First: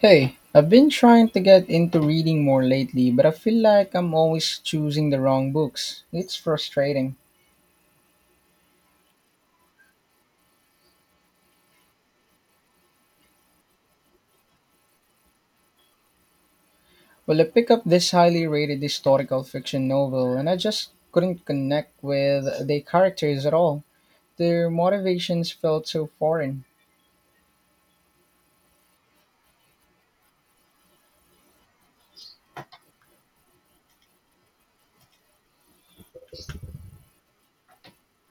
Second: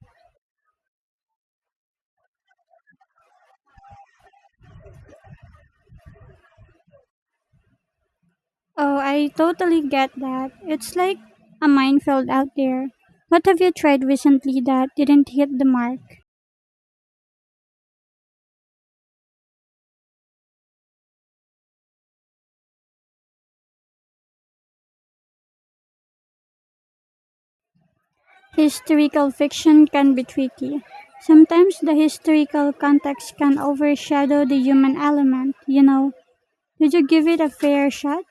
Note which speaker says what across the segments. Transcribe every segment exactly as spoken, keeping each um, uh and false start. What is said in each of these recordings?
Speaker 1: Hey, I've been trying to get into reading more lately, but I feel like I'm always choosing the wrong books. It's frustrating.
Speaker 2: Oh, I totally get that. It's like a minefield out there. What have you tried recently that didn't hit the mark?
Speaker 1: Well, I picked up this highly rated historical fiction novel, and I just couldn't connect with the characters at all. Their motivations felt so foreign.
Speaker 2: Historical fiction can be tricky. Sometimes the historical context can overshadow the human element, you know. Did you give it a fair shot?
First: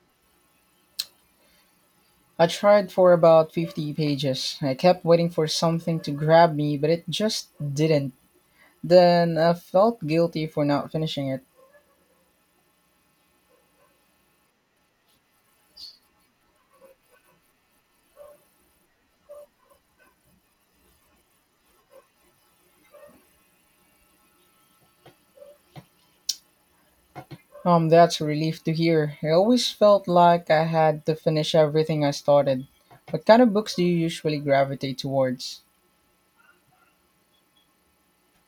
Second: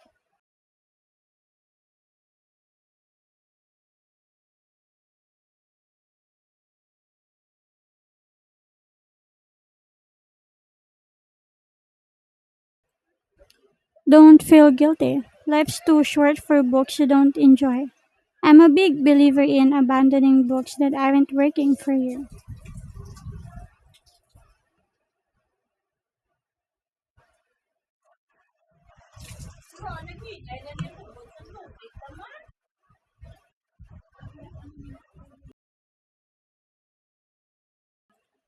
Speaker 1: I tried for about fifty pages. I kept waiting for something to grab me, but it just didn't. Then I felt guilty for not finishing it.
Speaker 2: Don't feel guilty. Life's too short for books you don't enjoy. I'm a big believer in abandoning books that aren't working for you.
Speaker 1: Um, that's a relief to hear. I always felt like I had to finish everything I started. What kind of books do you usually gravitate towards?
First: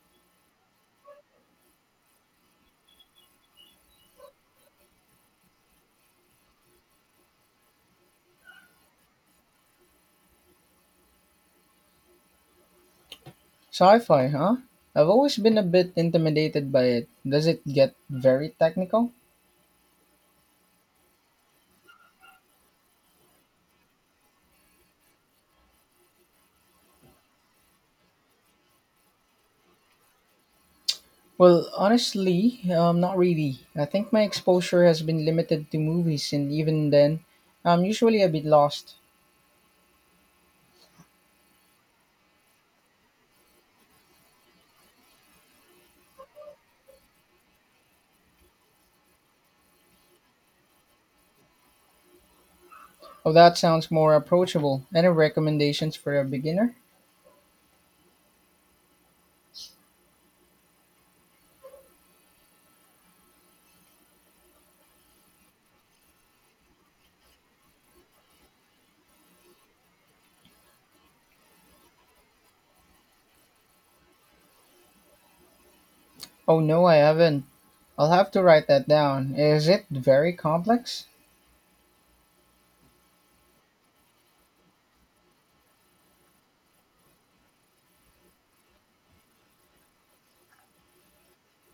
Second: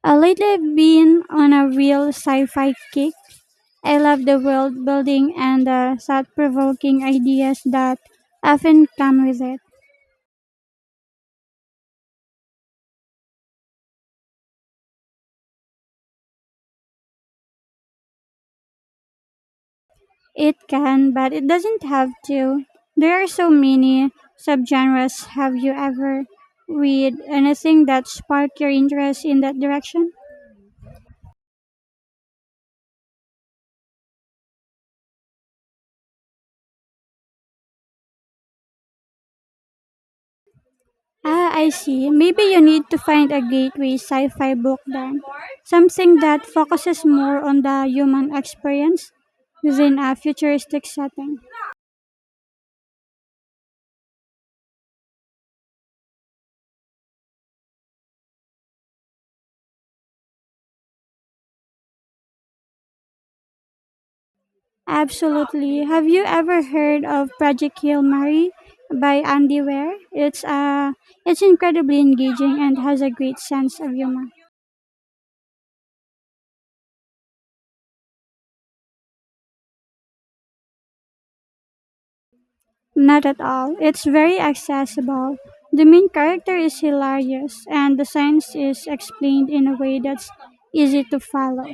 Speaker 2: Uh, lately, I've been on a real sci fi kick. I love the world building and the thought provoking ideas that often come with it.
Speaker 1: Sci fi, huh? I've always been a bit intimidated by it. Does it get very technical?
Speaker 2: It can, but it doesn't have to. There are so many subgenres. Have you ever read anything that sparked your interest in that direction?
Speaker 1: Well, honestly, um, not really. I think my exposure has been limited to movies, and even then, I'm usually a bit lost.
Speaker 2: Ah, I see. Maybe you need to find a gateway sci fi book then. Something that focuses more on the human experience within a futuristic setting.
Speaker 1: Oh, that sounds more approachable. Any recommendations for a beginner?
Speaker 2: Absolutely. Have you ever heard of Project Hail Mary by Andy Ware? It's uh it's incredibly engaging and has a great sense of humor.
Speaker 1: Oh, no, I haven't. I'll have to write that down. Is it very complex?
Speaker 2: Not at all. It's very accessible. The main character is hilarious and the science is explained in a way that's easy to follow.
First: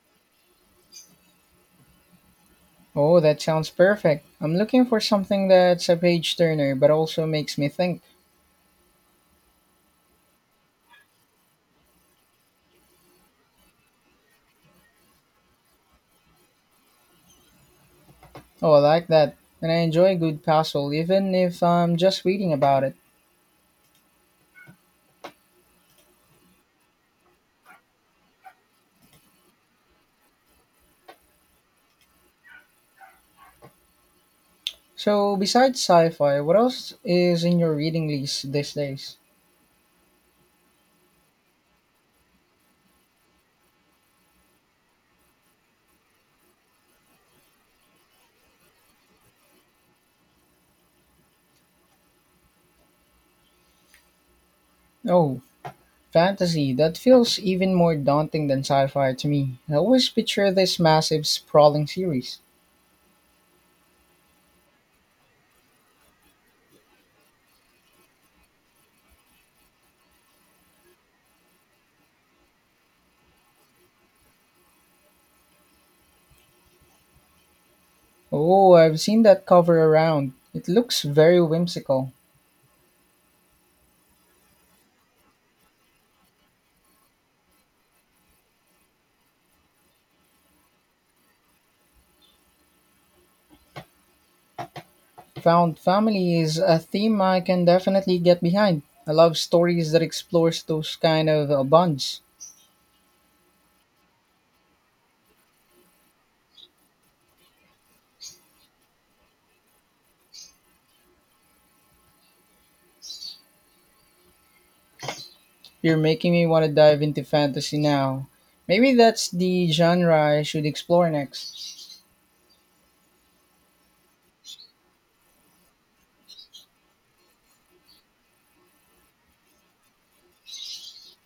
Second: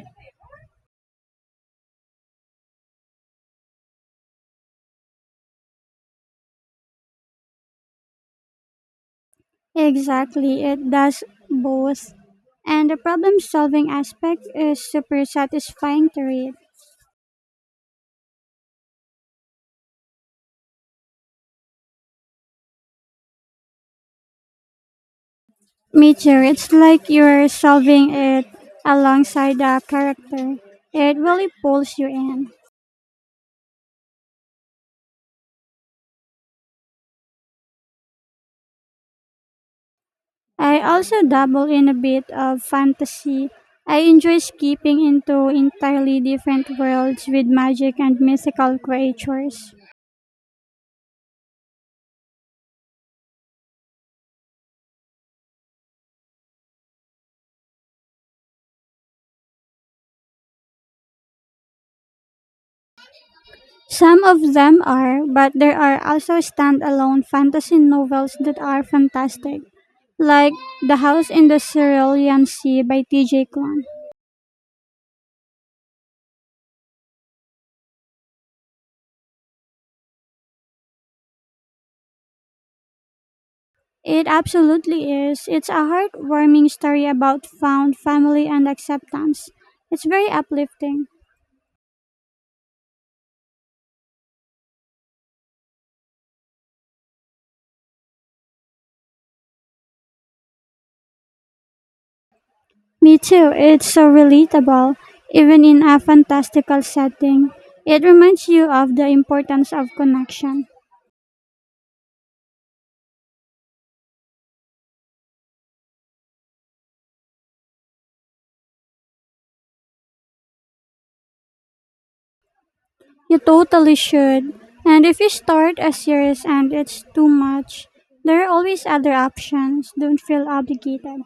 Speaker 1: Oh, that sounds perfect. I'm looking for something that's a page turner but also makes me think.
Speaker 2: Exactly. It does both. And the problem solving aspect is super satisfying to read.
Speaker 1: Oh, I like that. And I enjoy a good puzzle even if I'm just reading about it.
Speaker 2: Me too. It's like you're solving it alongside the character. It really pulls you in.
Speaker 1: So, besides sci fi, what else is in your reading list these days?
Speaker 2: I also dabble in a bit of fantasy. I enjoy skipping into entirely different worlds with magic and mythical creatures.
Speaker 1: Oh, fantasy. That feels even more daunting than sci fi to me. I always picture this massive, sprawling series.
Speaker 2: Some of them are, but there are also standalone fantasy novels that are fantastic, like The House in the Cerulean Sea by T J. Klon.
Speaker 1: Oh, I've seen that cover around. It looks very whimsical.
Speaker 2: It absolutely is. It's a heartwarming story about found family and acceptance. It's very uplifting.
Speaker 1: Found family is a theme I can definitely get behind. I love stories that explores those kind of uh, bonds.
Speaker 2: Me too. It's so relatable, even in a fantastical setting. It reminds you of the importance of connection.
Speaker 1: You're making me want to dive into fantasy now. Maybe that's the genre I should explore next.
Speaker 2: You totally should. And if you start a series and it's too much, there are always other options. Don't feel obligated.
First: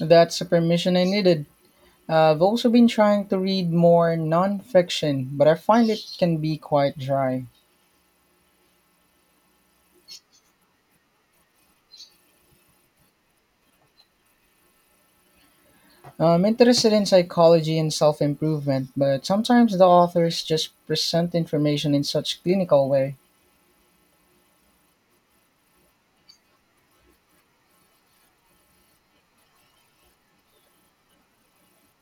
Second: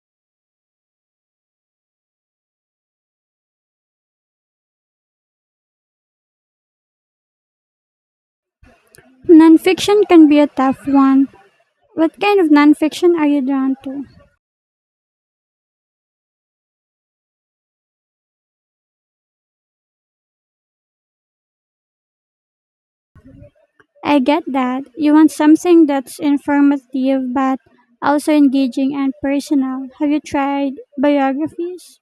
Speaker 1: That's a permission I needed. I've also been trying to read more nonfiction, but I find it can be quite dry.
Speaker 2: Nonfiction can be a tough one. What kind of nonfiction are you drawn to?
Speaker 1: I'm interested in psychology and self improvement, but sometimes the authors just present information in such clinical way.
Speaker 2: I get that. You want something that's informative but also engaging and personal. Have you tried biographies?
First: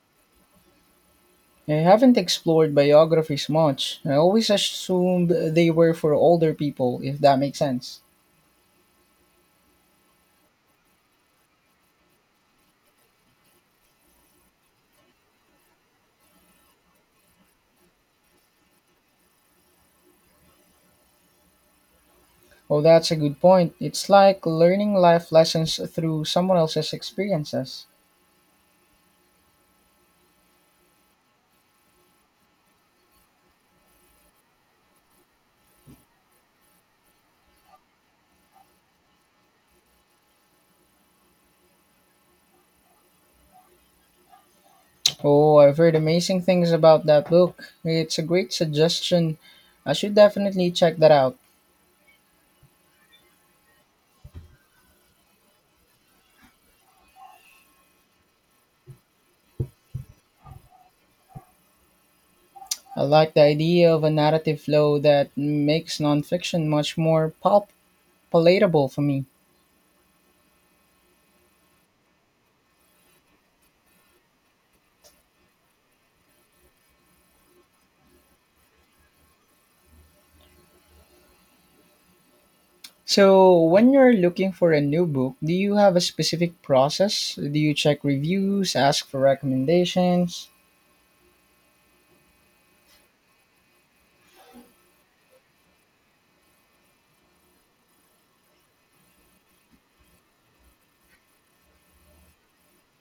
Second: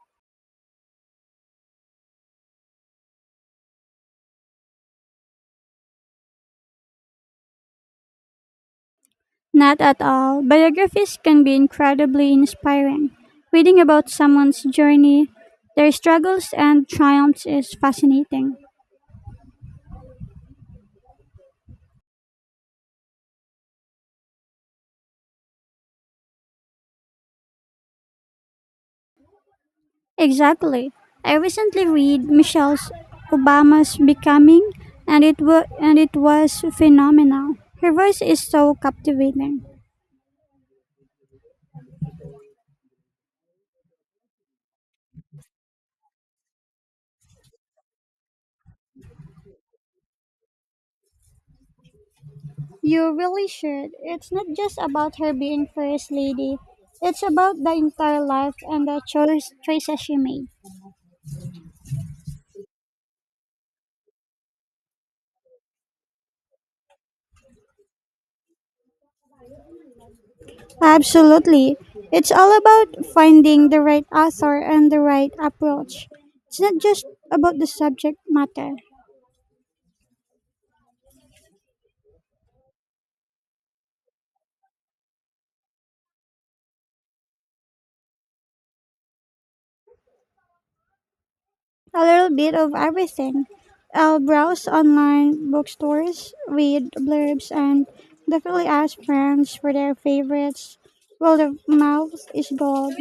Speaker 1: I haven't explored biographies much. I always assumed they were for older people, if that makes sense.
Speaker 2: Not at all. Biographies can be incredibly inspiring. Reading about someone's journey, their struggles and triumphs is fascinating.
Speaker 1: Oh, that's a good point. It's like learning life lessons through someone else's experiences.
Speaker 2: Exactly. I recently read Michelle Obama's Becoming and it wa- and it was phenomenal. Her voice is so captivating.
Speaker 1: Oh, I've heard amazing things about that book. It's a great suggestion. I should definitely check that out.
Speaker 2: You really should. It's not just about her being first lady. It's about the entire life and the choice choices she made.
Speaker 1: I like the idea of a narrative flow that makes nonfiction much more pal- palatable for me.
Speaker 2: Absolutely. It's all about finding the right author and the right approach. It's not just about the subject matter.
Speaker 1: So, when you're looking for a new book, do you have a specific process? Do you check reviews, ask for recommendations?
Speaker 2: A little bit of everything. I'll browse online bookstores, read blurbs, and definitely ask friends for their favorites. Well, of mouth is gold.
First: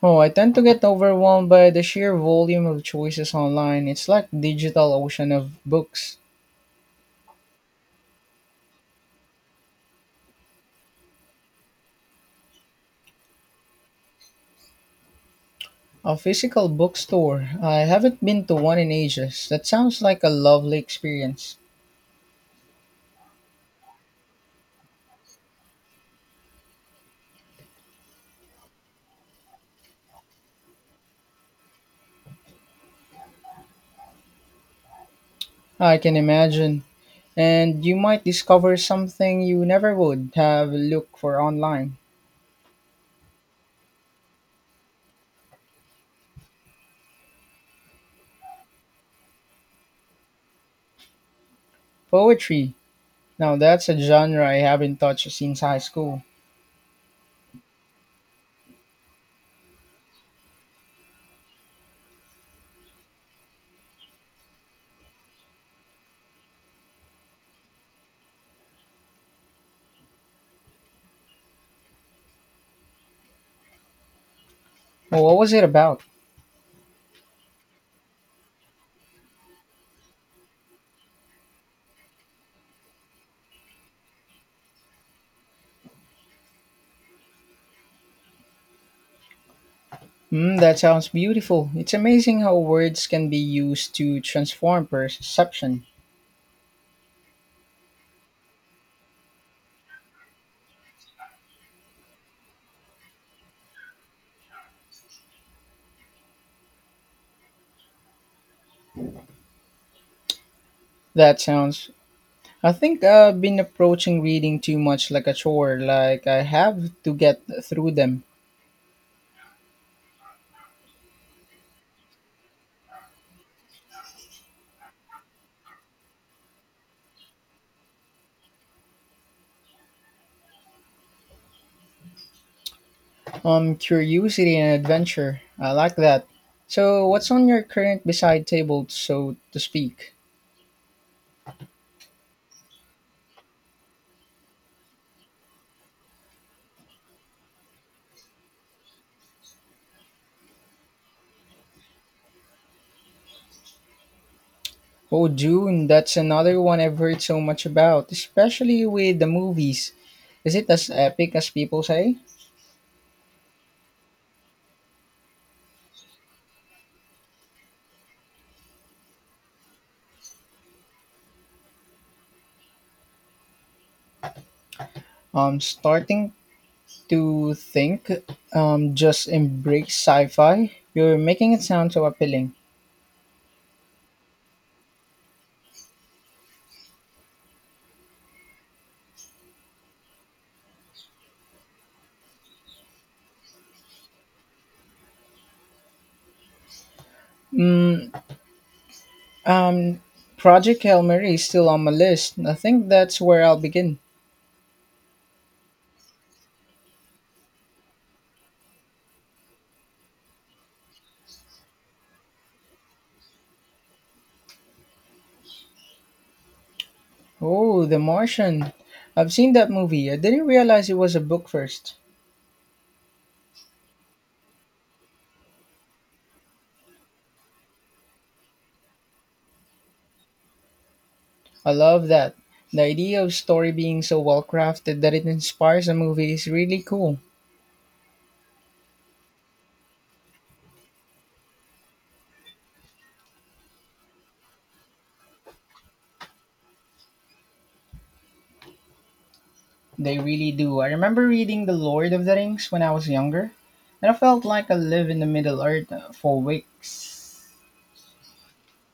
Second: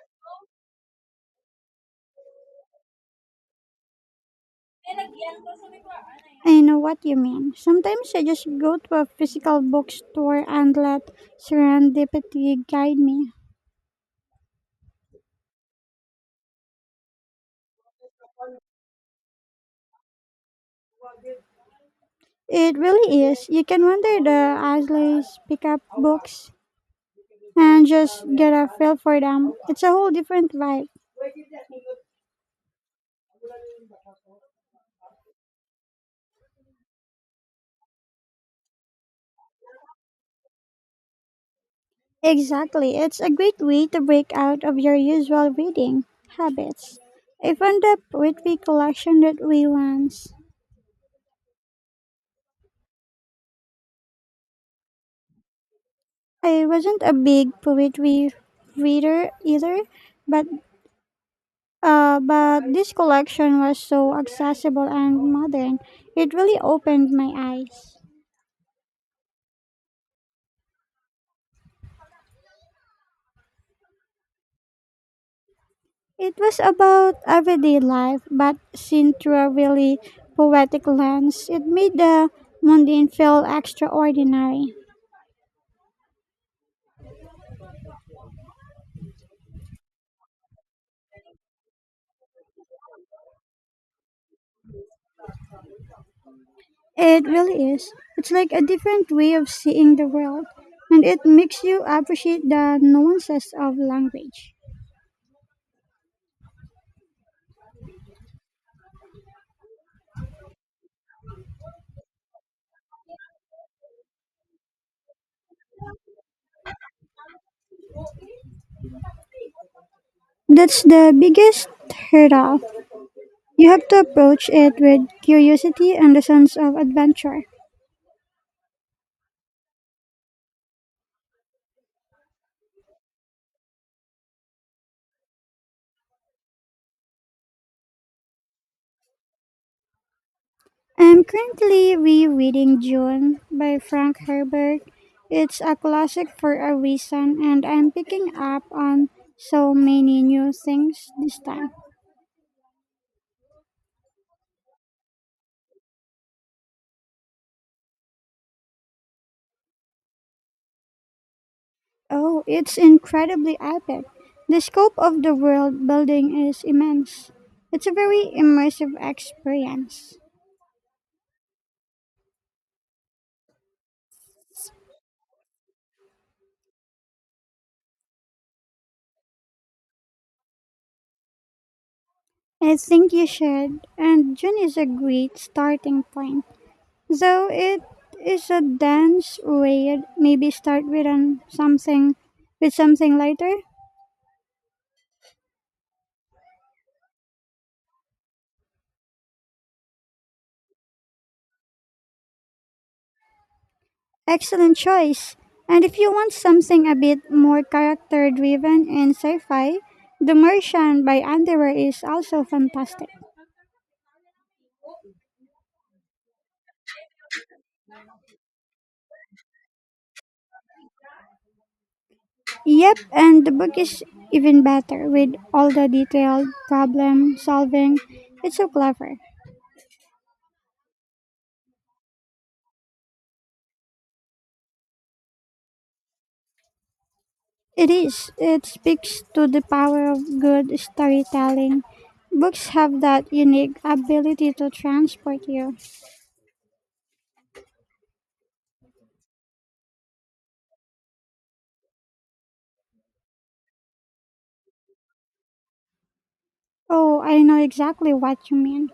Speaker 1: Oh, I tend to get overwhelmed by the sheer volume of choices online. It's like digital ocean of books.
Speaker 2: I know what you mean. Sometimes I just go to a physical bookstore and let serendipity guide me.
Speaker 1: A physical bookstore. I haven't been to one in ages. That sounds like a lovely experience.
Speaker 2: It really is. You can wander the aisles, pick up books, and just get a feel for them. It's a whole different vibe.
Speaker 1: I can imagine. And you might discover something you never would have looked for online.
Speaker 2: Exactly. It's a great way to break out of your usual reading habits. I found a poetry collection that we once.
Speaker 1: Poetry. Now that's a genre I haven't touched since high school.
Speaker 2: I wasn't a big poetry reader either, but uh, but this collection was so accessible and modern. It really opened my eyes.
Speaker 1: Well, what was it about?
Speaker 2: It was about everyday life, but seen through a really poetic lens. It made the mundane feel extraordinary.
Speaker 1: Mm, that sounds beautiful. It's amazing how words can be used to transform perception.
Speaker 2: It really is. It's like a different way of seeing the world, and it makes you appreciate the nuances of language.
Speaker 1: That sounds. I think I've been approaching reading too much like a chore, like I have to get through them.
Speaker 2: That's the biggest hurdle. You have to approach it with curiosity and a sense of adventure.
Speaker 1: Um, curiosity and adventure. I like that. So, what's on your current beside table, so to speak?
Speaker 2: I'm currently rereading June by Frank Herbert. It's a classic for a reason, and I'm picking up on so many new things this time.
Speaker 1: Oh, Dune, that's another one I've heard so much about, especially with the movies. Is it as epic as people say?
Speaker 2: Oh, it's incredibly epic. The scope of the world building is immense. It's a very immersive experience.
Speaker 1: Um, starting to think. Um, just embrace sci-fi. You're making it sound so appealing.
Speaker 2: I think you should, and June is a great starting point. Though it is a dense read, maybe start with an something with something lighter.
Speaker 1: Um, Project Hail Mary is still on my list. I think that's where I'll begin.
Speaker 2: Excellent choice. And if you want something a bit more character driven and sci-fi, The Martian by Underwear is also fantastic.
Speaker 1: Oh, The Martian. I've seen that movie. I didn't realize it was a book first.
Speaker 2: Yep, and the book is even better with all the detailed problem solving. It's so clever.
Speaker 1: I love that. The idea of story being so well crafted that it inspires a movie is really cool.
Speaker 2: It is. It speaks to the power of good storytelling. Books have that unique ability to transport you.
Speaker 1: They really do. I remember reading The Lord of the Rings when I was younger, and I felt like I live in the Middle Earth uh, for
Speaker 2: Oh, I
Speaker 1: weeks.
Speaker 2: know exactly what you mean.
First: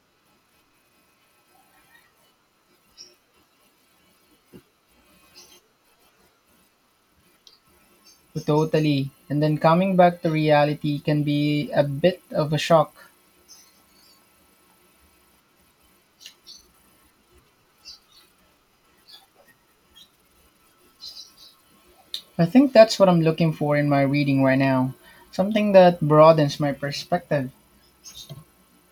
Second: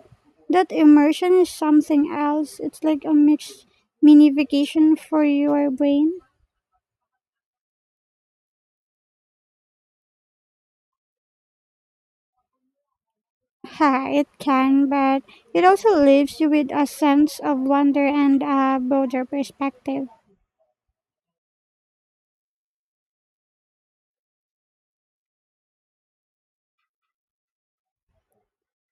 Speaker 2: That immersion is something else. It's like a mixed mini vacation for your brain.
Speaker 1: Totally. And then coming back to reality can be a bit of a shock.
Speaker 2: Ha, it can, but it also leaves you with a sense of wonder and a broader perspective.
Speaker 1: I think that's what I'm looking for in my reading right now, something that broadens my perspective.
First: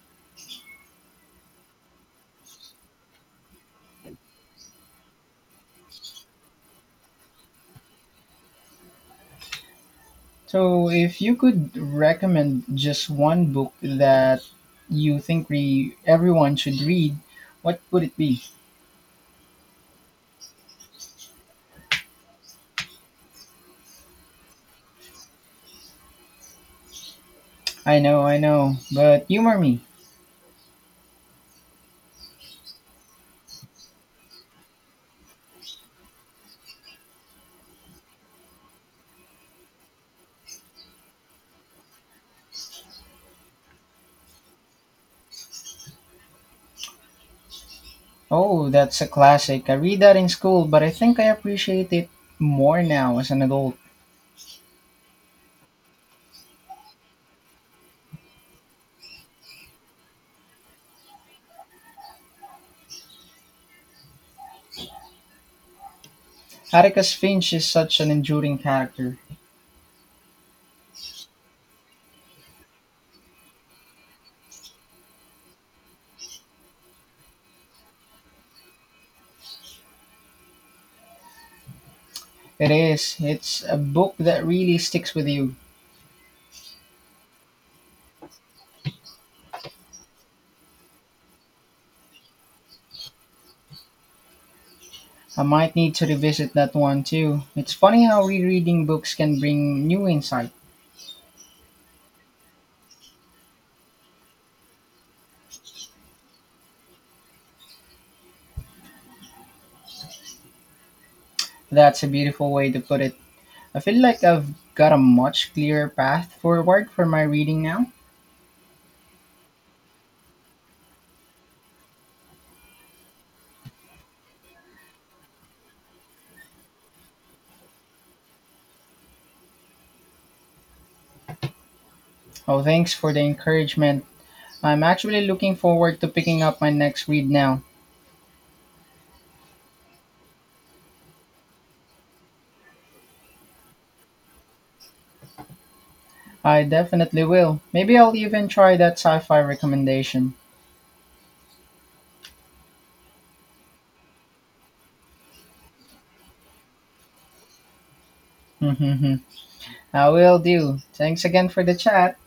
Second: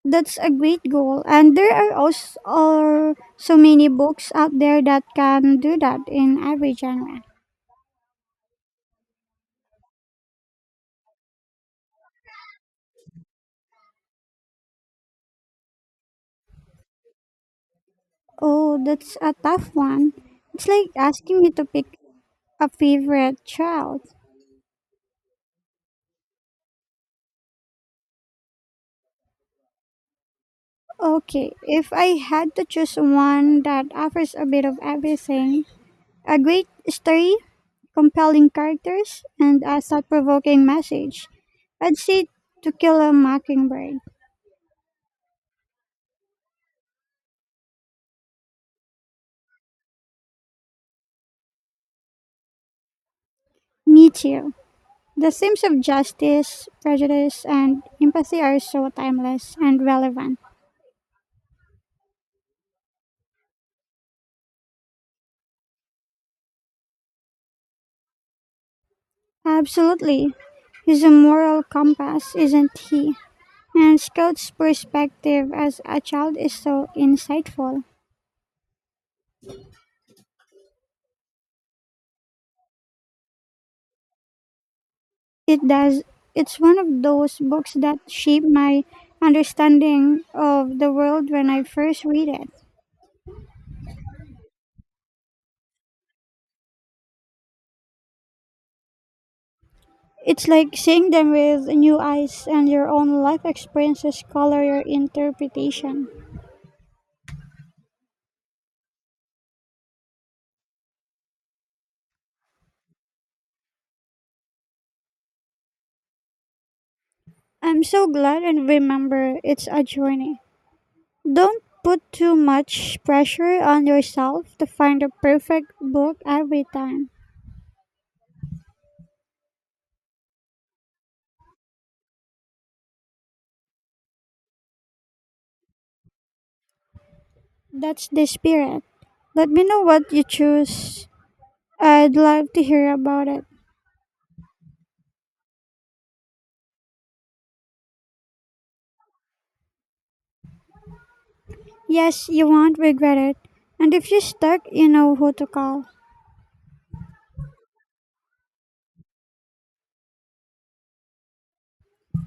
Speaker 2: That's a great goal. And there are also are so many books out there that can do that in every genre.
Speaker 1: So, if you could recommend just one book that you think re- everyone should read, what would it be?
Speaker 2: Oh, that's a tough one. It's like asking me to pick a favorite child.
Speaker 1: I know, I know, but humor me.
Speaker 2: Okay, if I had to choose one that offers a bit of everything, a great story, compelling characters, and a thought provoking message. I'd say To Kill a Mockingbird.
Speaker 1: Oh, that's a classic. I read that in school, but I think I appreciate it more now as an adult.
Speaker 2: Me too. The themes of justice, prejudice, and empathy are so timeless and relevant.
Speaker 1: Atticus Finch is such an enduring character.
Speaker 2: Absolutely. He's a moral compass, isn't he? And Scout's perspective as a child is so insightful.
Speaker 1: It is. It's a book that really sticks with you.
Speaker 2: It does. It's one of those books that shaped my understanding of the world when I first read it.
Speaker 1: I might need to revisit that one too. It's funny how rereading books can bring new
Speaker 2: It's
Speaker 1: insight.
Speaker 2: like seeing them with new eyes and your own life experiences color your interpretation.
Speaker 1: That's a beautiful way to put it. I feel like I've got a much clearer path forward for my reading
Speaker 2: I'm
Speaker 1: now.
Speaker 2: so glad and remember it's a journey. Don't put too much pressure on yourself to find a perfect book every time.
Speaker 1: Oh, thanks for the encouragement. I'm actually looking forward to picking up my next read now.
Speaker 2: That's the spirit. Let me know what you choose. I'd love to hear about it.
Speaker 1: I definitely will. Maybe I'll even try that sci fi recommendation.
Speaker 2: Yes, you won't regret it. And if you're stuck, you know who to call.
Speaker 1: I will do. Thanks again for the chat.